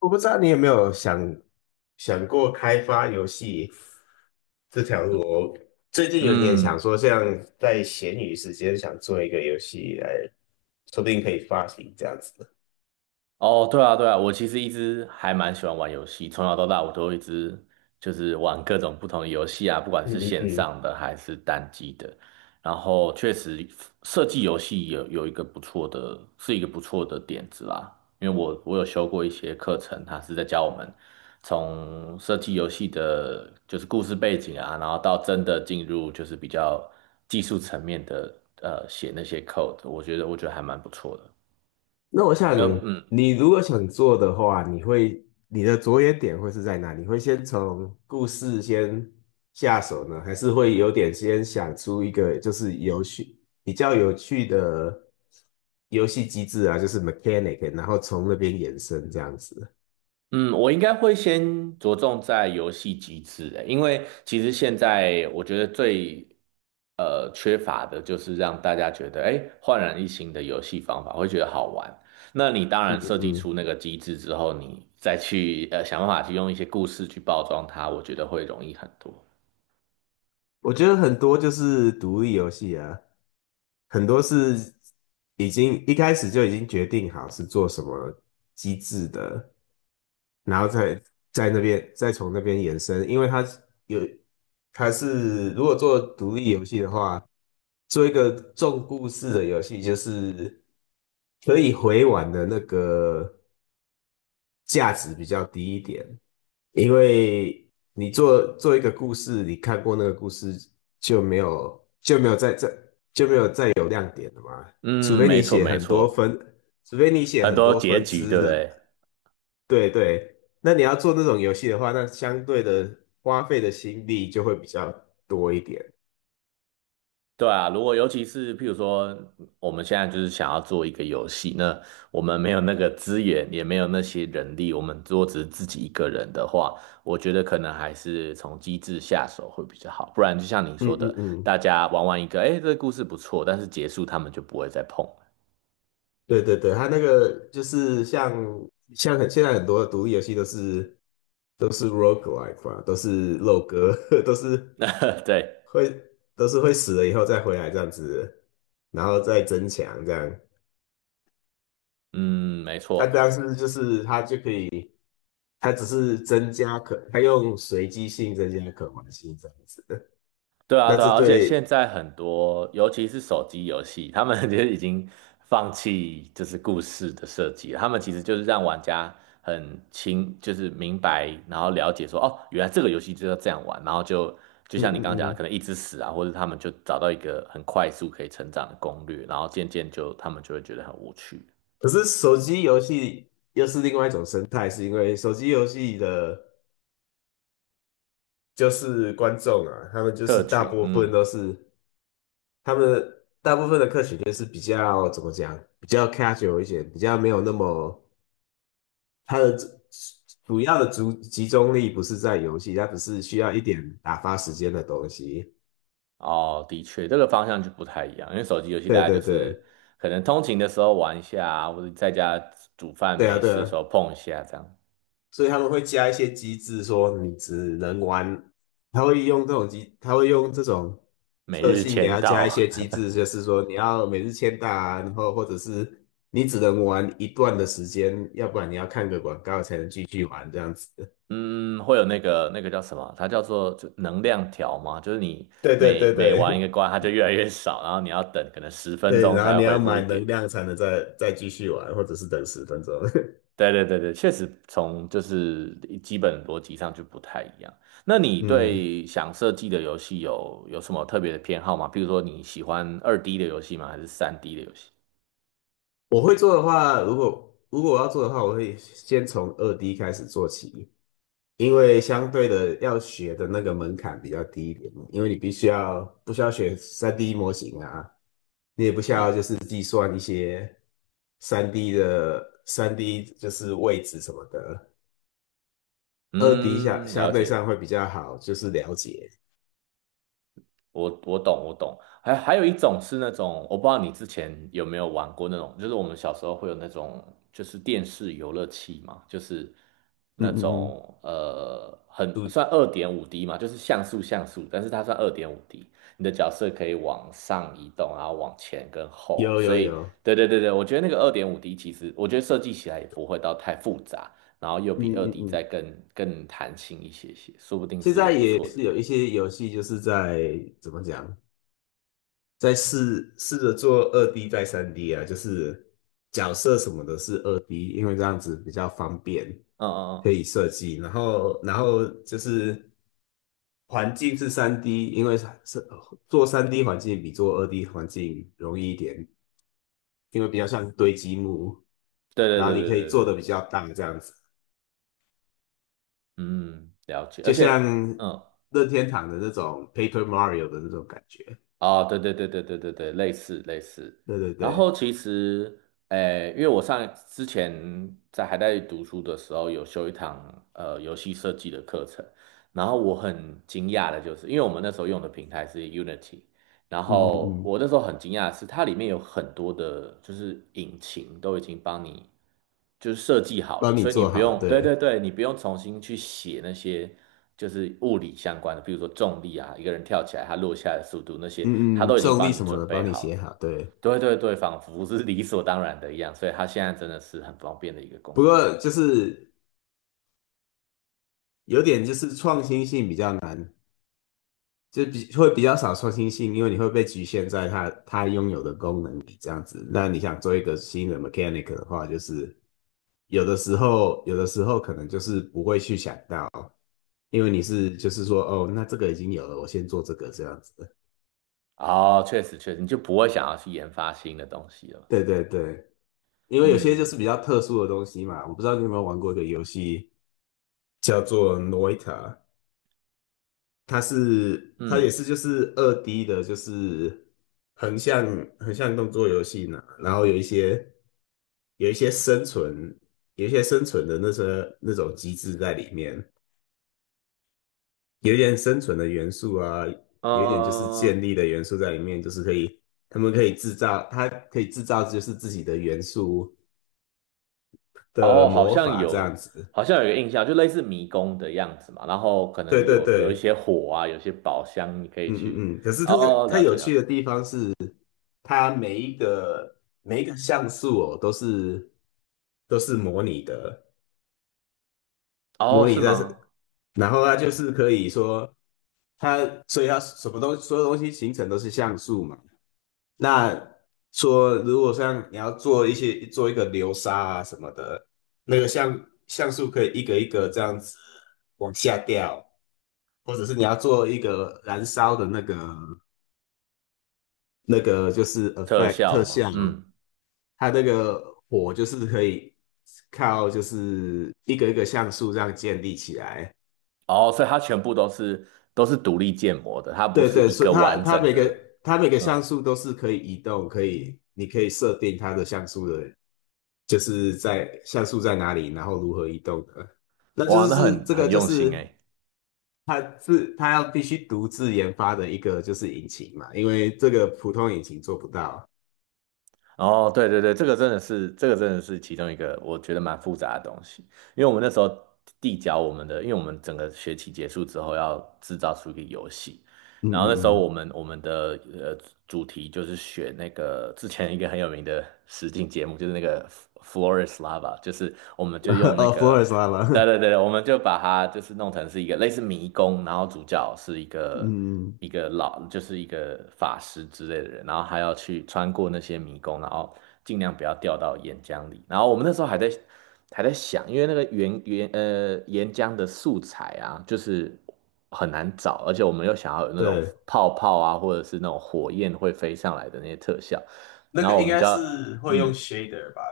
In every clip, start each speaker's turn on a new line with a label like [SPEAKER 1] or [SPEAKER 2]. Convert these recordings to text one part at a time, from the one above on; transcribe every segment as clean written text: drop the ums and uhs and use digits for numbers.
[SPEAKER 1] 我不知道你有没有想过开发游戏这条路哦。我最近有点想
[SPEAKER 2] 嗯，
[SPEAKER 1] 说，像在闲余时间想做一个游戏来，说不定可以发行这样子的。
[SPEAKER 2] 哦，对啊，对啊，我其实一直还蛮喜欢玩游戏，从小到大我都一直就是玩各种不同的游戏啊，不管
[SPEAKER 1] 嗯
[SPEAKER 2] 是
[SPEAKER 1] 嗯
[SPEAKER 2] 线
[SPEAKER 1] 嗯。
[SPEAKER 2] 上的还是单机的。然后确实设计游戏有一个不错的，是一个不错的点子啦，因为我有修过一些课程，他是在教我们从设计游戏的，就是故事背景啊，然后到真的进入就是比较技术层面的，写那些 code，我觉得还蛮不错的。
[SPEAKER 1] 那我
[SPEAKER 2] 因为
[SPEAKER 1] 想，
[SPEAKER 2] 嗯。
[SPEAKER 1] 你如果想做的话，你的着眼点会是在哪？你会先从故事先下手呢，还是会有点先想出一个就是比较有趣的游戏机制啊，就是 mechanic，然后从那边延伸这样子？
[SPEAKER 2] 嗯，我应该会先着重在游戏机制欸，因为其实现在我觉得最缺乏的就是让大家觉得哎焕然一新的游戏方法，会觉得好玩。那你当
[SPEAKER 1] 嗯
[SPEAKER 2] 然设计
[SPEAKER 1] 嗯。
[SPEAKER 2] 出那个机制之后，你再去想办法去用一些故事去包装它，我觉得会容易很多。
[SPEAKER 1] 我觉得很多就是独立游戏啊，很多是已经一开始就已经决定好是做什么机制的，然后在那边从那边延伸，因为它有它是如果做独立游戏的话，做一个重故事的游戏，就是可以回玩的那个价值比较低一点，因为你做一个故事，你看过那个故事就没有在这，除
[SPEAKER 2] 嗯，
[SPEAKER 1] 非
[SPEAKER 2] 没
[SPEAKER 1] 你
[SPEAKER 2] 错
[SPEAKER 1] 写
[SPEAKER 2] 没
[SPEAKER 1] 很多
[SPEAKER 2] 错，
[SPEAKER 1] 分，除非你写
[SPEAKER 2] 很
[SPEAKER 1] 很
[SPEAKER 2] 多
[SPEAKER 1] 多
[SPEAKER 2] 结
[SPEAKER 1] 分
[SPEAKER 2] 局，
[SPEAKER 1] 支
[SPEAKER 2] 对不
[SPEAKER 1] 的。
[SPEAKER 2] 对？
[SPEAKER 1] 对对。那你要做那种游戏的话，那相对的花费的心力就会比较多一点。
[SPEAKER 2] 对啊，如果尤其是譬如说，我们现在就是想要做一个游戏，那我们没有那个资源，也没有那些人力，我们如果只是自己一个人的话，我觉得可能还是从机制下手会比较好。不然就像你
[SPEAKER 1] 嗯
[SPEAKER 2] 说
[SPEAKER 1] 嗯
[SPEAKER 2] 的，
[SPEAKER 1] 嗯，
[SPEAKER 2] 大家玩完一个，哎，这个故事不错，但是结束他们就不会再碰
[SPEAKER 1] 对对对，它那个就是像现在很多的独立游戏都是roguelike 嘛，都是肉鸽，都是
[SPEAKER 2] 了。对，
[SPEAKER 1] 会都是会死了以后再回来这样子，然后再增强这样。
[SPEAKER 2] 嗯，没
[SPEAKER 1] 它
[SPEAKER 2] 错。
[SPEAKER 1] 当是就是它就可以，它用随机性增加可玩性这样子。
[SPEAKER 2] 对啊，
[SPEAKER 1] 那
[SPEAKER 2] 对
[SPEAKER 1] 这
[SPEAKER 2] 啊，而且现
[SPEAKER 1] 对，
[SPEAKER 2] 在很多，尤其是手机游戏，他们 其实已经放弃就是故事的设计了他们其实就是让玩家就是明白，然后了解说，哦，原来这个游戏就要这样玩，然后就就
[SPEAKER 1] 嗯
[SPEAKER 2] 像你刚刚讲
[SPEAKER 1] 嗯
[SPEAKER 2] 的，可
[SPEAKER 1] 嗯。
[SPEAKER 2] 能一直死啊，或者他们就找到一个很快速可以成长的攻略，然后渐渐就他们就会觉得很无趣。
[SPEAKER 1] 可是手机游戏又是另外一种生态，是因为手机游戏的就是观众啊，他们就是
[SPEAKER 2] 客
[SPEAKER 1] 大
[SPEAKER 2] 群，
[SPEAKER 1] 部分
[SPEAKER 2] 嗯。
[SPEAKER 1] 都是他们大部分的客群就是比较怎么讲，比较 casual 一些，比较没有那么。它的主要的集中力不是在游戏，它只是需要一点打发时间的东西。
[SPEAKER 2] 哦，的确，这个方向就不太一样，因为手机游戏大
[SPEAKER 1] 对
[SPEAKER 2] 家
[SPEAKER 1] 对
[SPEAKER 2] 就
[SPEAKER 1] 对，
[SPEAKER 2] 是可能通勤的时候玩一下啊或者在家煮饭
[SPEAKER 1] 对啊
[SPEAKER 2] 没
[SPEAKER 1] 对
[SPEAKER 2] 事的
[SPEAKER 1] 啊，
[SPEAKER 2] 时候碰一下，这样。
[SPEAKER 1] 所以他们会加一些机制，说你只能玩，他会用这种
[SPEAKER 2] 每
[SPEAKER 1] 特
[SPEAKER 2] 日
[SPEAKER 1] 性给
[SPEAKER 2] 签
[SPEAKER 1] 他加一
[SPEAKER 2] 到，
[SPEAKER 1] 些机 制，就是说你要每日签到啊，然后或者是你只能玩一段的时间，要不然你要看个广告才能继续玩这样子。
[SPEAKER 2] 嗯，会有那个叫什么？它叫做就能量条嘛，就是你
[SPEAKER 1] 对对
[SPEAKER 2] 每
[SPEAKER 1] 对
[SPEAKER 2] 每玩一
[SPEAKER 1] 对。
[SPEAKER 2] 个 关，它就越来越少，然后你要等可能十分
[SPEAKER 1] 对，
[SPEAKER 2] 钟
[SPEAKER 1] 然后
[SPEAKER 2] 才
[SPEAKER 1] 你
[SPEAKER 2] 会
[SPEAKER 1] 要
[SPEAKER 2] 恢复
[SPEAKER 1] 买
[SPEAKER 2] 一
[SPEAKER 1] 能
[SPEAKER 2] 点。
[SPEAKER 1] 量才能再继续玩，或者是等十分钟。
[SPEAKER 2] 对对对对，确实从就是基本逻辑上就不太一样。那你
[SPEAKER 1] 嗯，
[SPEAKER 2] 对想设计的游戏有什么特别的偏好吗？比如说你喜欢二 D 的游戏吗？还是三 D 的游戏？
[SPEAKER 1] 我会做的话，如果如果我要做的话，我会先从二 D 开始做起，因为相对的要学的那个门槛比较低一点嘛。因为你必须要不需要学三 D 模型啊，你也不需要
[SPEAKER 2] 嗯
[SPEAKER 1] 就是计算一些三 D 就是位置什么的，二 D
[SPEAKER 2] 嗯，
[SPEAKER 1] 相
[SPEAKER 2] 了
[SPEAKER 1] 对上
[SPEAKER 2] 解。
[SPEAKER 1] 会比较好，就是了解。
[SPEAKER 2] 我懂我懂，还有一种是那种，我不知道你之前有没有玩过那种，就是我们小时候会有那种，就是电视游乐器嘛，就是
[SPEAKER 1] 嗯
[SPEAKER 2] 那
[SPEAKER 1] 嗯嗯，
[SPEAKER 2] 种很
[SPEAKER 1] 对
[SPEAKER 2] 算二点五 D 嘛，就是像素，但是它算二点五 D，你的角色可以往上移动，然后往前跟后，
[SPEAKER 1] 有
[SPEAKER 2] 所
[SPEAKER 1] 有
[SPEAKER 2] 以
[SPEAKER 1] 有，
[SPEAKER 2] 对对对对，我觉得那个二点五 D 其实我觉得设计起来也不会到太复杂，然后又
[SPEAKER 1] 嗯
[SPEAKER 2] 比二
[SPEAKER 1] 嗯
[SPEAKER 2] D 再
[SPEAKER 1] 嗯，
[SPEAKER 2] 更弹性一些些，说不定
[SPEAKER 1] 现
[SPEAKER 2] 是个
[SPEAKER 1] 在
[SPEAKER 2] 不
[SPEAKER 1] 也
[SPEAKER 2] 错的
[SPEAKER 1] 是
[SPEAKER 2] 点。
[SPEAKER 1] 有一些游戏就是在怎么讲？再试试着做二 D 再三 D 啊，就是角色什么的是二 D，因为这样子比较方便，
[SPEAKER 2] 嗯嗯
[SPEAKER 1] 可
[SPEAKER 2] 嗯。
[SPEAKER 1] 以设计。然后，就是环境是三 D，因为是做三 D 环境比做二 D 环境容易一点，因为比较像堆积木，
[SPEAKER 2] 对对
[SPEAKER 1] 然后
[SPEAKER 2] 对
[SPEAKER 1] 你
[SPEAKER 2] 对
[SPEAKER 1] 可以
[SPEAKER 2] 对对
[SPEAKER 1] 做的
[SPEAKER 2] 对，
[SPEAKER 1] 比较大这样子，
[SPEAKER 2] 嗯，了解。
[SPEAKER 1] 就
[SPEAKER 2] 而且，
[SPEAKER 1] 像
[SPEAKER 2] 嗯，
[SPEAKER 1] 任天堂的那种 Paper Mario 的那种感觉。
[SPEAKER 2] 啊，对对对对对对对，类似类似。
[SPEAKER 1] 对对
[SPEAKER 2] 然
[SPEAKER 1] 对，
[SPEAKER 2] 后其实，诶，因为我上之前在还在读书的时候，有修一堂游戏设计的课程，然后我很惊讶的就是，因为我们那时候用的平台是 Unity，然
[SPEAKER 1] 嗯嗯
[SPEAKER 2] 后
[SPEAKER 1] 嗯，
[SPEAKER 2] 我那时候很惊讶的是，它里面有很多的，就是引擎都已经帮你就是设计好
[SPEAKER 1] 帮
[SPEAKER 2] 了，
[SPEAKER 1] 你
[SPEAKER 2] 所以你
[SPEAKER 1] 做
[SPEAKER 2] 不
[SPEAKER 1] 好，
[SPEAKER 2] 用，对对
[SPEAKER 1] 对。
[SPEAKER 2] 对，你不用重新去写那些就是物理相关的，比如说重力啊，一个人跳起来，他落下来的速度那些，它
[SPEAKER 1] 嗯嗯，
[SPEAKER 2] 都已经
[SPEAKER 1] 重力
[SPEAKER 2] 帮你
[SPEAKER 1] 什么
[SPEAKER 2] 准
[SPEAKER 1] 的帮
[SPEAKER 2] 备
[SPEAKER 1] 你
[SPEAKER 2] 好
[SPEAKER 1] 写
[SPEAKER 2] 了。
[SPEAKER 1] 好，对。
[SPEAKER 2] 对对对，仿佛是理所当然的一样，所以它现在真的是很方便的一个工
[SPEAKER 1] 不
[SPEAKER 2] 具。
[SPEAKER 1] 过就是有点就是创新性比较难，就会比较少创新性，因为你会被局限在它拥有的功能里这样子。那你想做一个新的 mechanic 的话，就是有的时候可能就是不会去想到，因为就是说哦，那这个已经有了，我先做这个这样子。
[SPEAKER 2] 哦，确实确实，你就不会想要去研发新的东西了。
[SPEAKER 1] 对对对，因为有些就
[SPEAKER 2] 嗯
[SPEAKER 1] 是比较特殊的东西嘛，我不知道你有没有玩过一个游戏叫做 Noita。它
[SPEAKER 2] 嗯，
[SPEAKER 1] 也
[SPEAKER 2] 嗯。
[SPEAKER 1] 是就是二 D 的，就是横向横向动作游戏呢，然后有一些生存，有一些生存的那种机制在里面，有一点生存的元素啊，有一点就是
[SPEAKER 2] 嗯
[SPEAKER 1] 建
[SPEAKER 2] 嗯
[SPEAKER 1] 立的元素在里面，就是可以他们可以制造，它可以制造就是自己的元素的
[SPEAKER 2] 哦，好
[SPEAKER 1] 魔
[SPEAKER 2] 像
[SPEAKER 1] 法这样
[SPEAKER 2] 有，
[SPEAKER 1] 子。
[SPEAKER 2] 好像有一个印象，就类似迷宫的样子嘛。然后可
[SPEAKER 1] 对
[SPEAKER 2] 能
[SPEAKER 1] 对
[SPEAKER 2] 有一
[SPEAKER 1] 对，
[SPEAKER 2] 些火啊，有些宝箱你可以
[SPEAKER 1] 嗯
[SPEAKER 2] 去。
[SPEAKER 1] 嗯嗯。可是它
[SPEAKER 2] 哦，
[SPEAKER 1] 它
[SPEAKER 2] 了
[SPEAKER 1] 有
[SPEAKER 2] 解了
[SPEAKER 1] 趣
[SPEAKER 2] 解。
[SPEAKER 1] 的地方是，它每一个每一个像素哦，都是模拟的，
[SPEAKER 2] 哦，
[SPEAKER 1] 模拟
[SPEAKER 2] 是
[SPEAKER 1] 在是，
[SPEAKER 2] 吗？
[SPEAKER 1] 然后它就是可以说它，所以它什么东所有东西形成都是像素嘛。那说如果像你要做一个流沙啊什么的，那个像像素可以一个一个这样子往下掉，或者是你要做一个燃烧的那个就是
[SPEAKER 2] 特
[SPEAKER 1] effect
[SPEAKER 2] 效
[SPEAKER 1] 特
[SPEAKER 2] 吗？
[SPEAKER 1] 效哦，
[SPEAKER 2] 嗯。
[SPEAKER 1] 它这个火就是可以靠就是一个一个像素这样建立起来。
[SPEAKER 2] 哦，所以它全部都是都是独立建模的，它不
[SPEAKER 1] 对
[SPEAKER 2] 是
[SPEAKER 1] 对，
[SPEAKER 2] 一
[SPEAKER 1] 所以
[SPEAKER 2] 个
[SPEAKER 1] 它
[SPEAKER 2] 完
[SPEAKER 1] 它
[SPEAKER 2] 整的。
[SPEAKER 1] 它每个像
[SPEAKER 2] 嗯，
[SPEAKER 1] 素都是可以移动，你可以设定它的像素的，就是像素在哪里，然后如何移动的。那就
[SPEAKER 2] 哇，
[SPEAKER 1] 是
[SPEAKER 2] 那很
[SPEAKER 1] 这个
[SPEAKER 2] 很
[SPEAKER 1] 就
[SPEAKER 2] 用心
[SPEAKER 1] 是
[SPEAKER 2] 哎。
[SPEAKER 1] 它要必须独自研发的一个就是引擎嘛，因为这个普通引擎做不到。
[SPEAKER 2] 哦，对对对，这个真的是其中一个我觉得蛮复杂的东西，因为我们那时候递交我们的，因为我们整个学期结束之后要制造出一个游戏。
[SPEAKER 1] 嗯
[SPEAKER 2] 然后那时候
[SPEAKER 1] 嗯
[SPEAKER 2] 我们的主题就是选那个之前一个很有名的实境节目，就是那个 Flores Lava，就是我们就
[SPEAKER 1] 嗯，
[SPEAKER 2] 用那
[SPEAKER 1] 福尔
[SPEAKER 2] 个，
[SPEAKER 1] 摩沙
[SPEAKER 2] 对
[SPEAKER 1] 嘛，
[SPEAKER 2] 对对，我们就把它就是弄成是一个类似迷宫，然后主角是一 个
[SPEAKER 1] 嗯，
[SPEAKER 2] 一个老就是一个法师之类的人，然后还要去穿过那些迷宫，然后尽量不要掉到岩浆里。然后我们那时候还在想，因为那个岩浆的素材啊，就是。很难找，而且我们又想要有那种
[SPEAKER 1] 对。
[SPEAKER 2] 泡泡啊，或者是那种火焰会飞上来的那些特效，
[SPEAKER 1] 那
[SPEAKER 2] 然
[SPEAKER 1] 个
[SPEAKER 2] 后我
[SPEAKER 1] 应
[SPEAKER 2] 们
[SPEAKER 1] 该
[SPEAKER 2] 就要，
[SPEAKER 1] 是会用
[SPEAKER 2] 嗯，
[SPEAKER 1] shader 吧，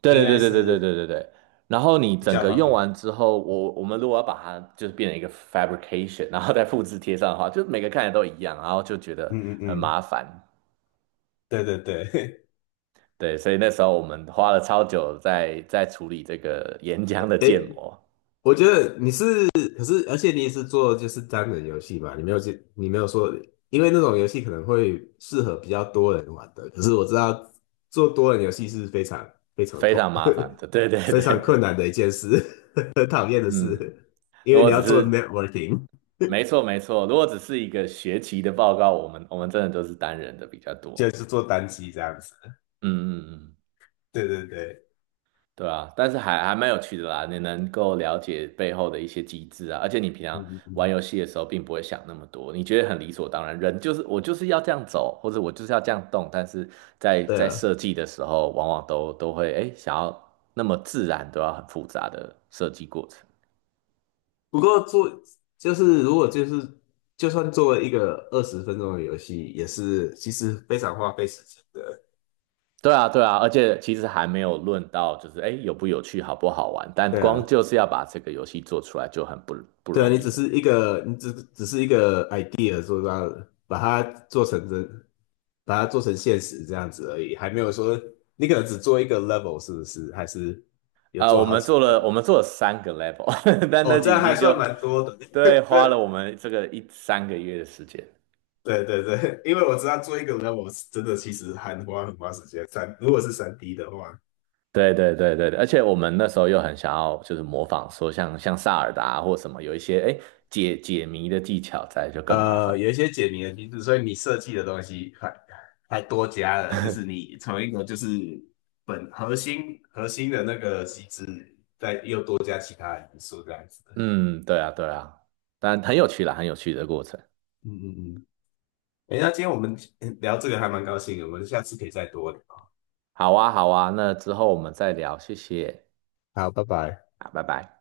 [SPEAKER 2] 对
[SPEAKER 1] 应
[SPEAKER 2] 对
[SPEAKER 1] 该
[SPEAKER 2] 对对对对
[SPEAKER 1] 是
[SPEAKER 2] 对对对，然后你
[SPEAKER 1] 比
[SPEAKER 2] 整
[SPEAKER 1] 较
[SPEAKER 2] 个
[SPEAKER 1] 方
[SPEAKER 2] 用
[SPEAKER 1] 便。
[SPEAKER 2] 完之后，我们如果要把它就是变成一个 fabrication，然后再复制贴上的话，就每个看起来都一样，然后就觉得
[SPEAKER 1] 嗯嗯
[SPEAKER 2] 很
[SPEAKER 1] 嗯，
[SPEAKER 2] 麻烦，
[SPEAKER 1] 对对对，
[SPEAKER 2] 对，所以那时候我们花了超久在处理这个岩浆 的建
[SPEAKER 1] 诶，
[SPEAKER 2] 模，
[SPEAKER 1] 我觉得你是，可是而且你也是做就是单人游戏嘛，你没有去，你没有说，因为那种游戏可能会适合比较多人玩的，可是我知道做多人游戏是非常非常
[SPEAKER 2] 非
[SPEAKER 1] 痛，
[SPEAKER 2] 常麻烦的，对对
[SPEAKER 1] 非
[SPEAKER 2] 对
[SPEAKER 1] 常困
[SPEAKER 2] 对，
[SPEAKER 1] 难的一件事，很讨厌的
[SPEAKER 2] 嗯。
[SPEAKER 1] 事，因
[SPEAKER 2] 如
[SPEAKER 1] 为你
[SPEAKER 2] 果
[SPEAKER 1] 要
[SPEAKER 2] 只
[SPEAKER 1] 做
[SPEAKER 2] 是
[SPEAKER 1] networking，
[SPEAKER 2] 没错没错。如果只是一个学期的报告，我们真的都是单人的比较
[SPEAKER 1] 就
[SPEAKER 2] 多。
[SPEAKER 1] 是做单机这样子。
[SPEAKER 2] 嗯嗯嗯，
[SPEAKER 1] 对对对，
[SPEAKER 2] 对啊，但是还蛮有趣的啦，你能够了解背后的一些机制啊，而且你平
[SPEAKER 1] 嗯
[SPEAKER 2] 常
[SPEAKER 1] 嗯
[SPEAKER 2] 玩
[SPEAKER 1] 嗯，
[SPEAKER 2] 游戏的时候并不会想那么多，你觉得很理所当然，人就是我就是要这样走，或者我就是要这样动，但是在
[SPEAKER 1] 对
[SPEAKER 2] 在
[SPEAKER 1] 啊，
[SPEAKER 2] 设计的时候，往往都会哎想要那么自然，都要很复杂的设计过程。
[SPEAKER 1] 不过做就是如果就是就算做了一个20分钟的游戏，也是其实非常花费时间的。
[SPEAKER 2] 对啊，对啊，而且其实还没有论到就是哎有不有趣、好不好玩，但
[SPEAKER 1] 对啊，
[SPEAKER 2] 光就是要把这个游戏做出来就很不
[SPEAKER 1] 对啊，
[SPEAKER 2] 容
[SPEAKER 1] 你
[SPEAKER 2] 易
[SPEAKER 1] 只是
[SPEAKER 2] 了。
[SPEAKER 1] 一个你只只是一个 idea， 做到把它做成真，把它做成现实这样子而已，还没有说你可能只做一个 level 是不是？还是有做
[SPEAKER 2] 我
[SPEAKER 1] 好
[SPEAKER 2] 们
[SPEAKER 1] 几
[SPEAKER 2] 做了我
[SPEAKER 1] 个？
[SPEAKER 2] 们做了三个 level，但
[SPEAKER 1] 哦，
[SPEAKER 2] 那
[SPEAKER 1] 这
[SPEAKER 2] 已
[SPEAKER 1] 样还
[SPEAKER 2] 经
[SPEAKER 1] 算
[SPEAKER 2] 就
[SPEAKER 1] 蛮多的。
[SPEAKER 2] 对 花
[SPEAKER 1] 对
[SPEAKER 2] 了我们这个一三个月的时间。
[SPEAKER 1] 对对对，因为我知道做一个 level 是真的其实很花很花时间，如果是三 D 的话。
[SPEAKER 2] 对对对对对，而且我们那时候又很想要就是模仿说像萨尔达啊或什么有一些哎解谜的技巧在就更麻烦。
[SPEAKER 1] 有一些解谜的机制，所以你设计的东西还多加了，就是你从一个就是本核心核心的那个机制，又多加其他的因素这样子的。
[SPEAKER 2] 嗯，对啊对啊，但很有趣啦，很有趣的过程。
[SPEAKER 1] 嗯嗯嗯。哎，那今天我们聊这个还蛮高兴的，我们下次可以再多聊。
[SPEAKER 2] 好啊好啊，那之后我们再聊，谢谢。
[SPEAKER 1] 好，拜拜。
[SPEAKER 2] 啊，拜拜。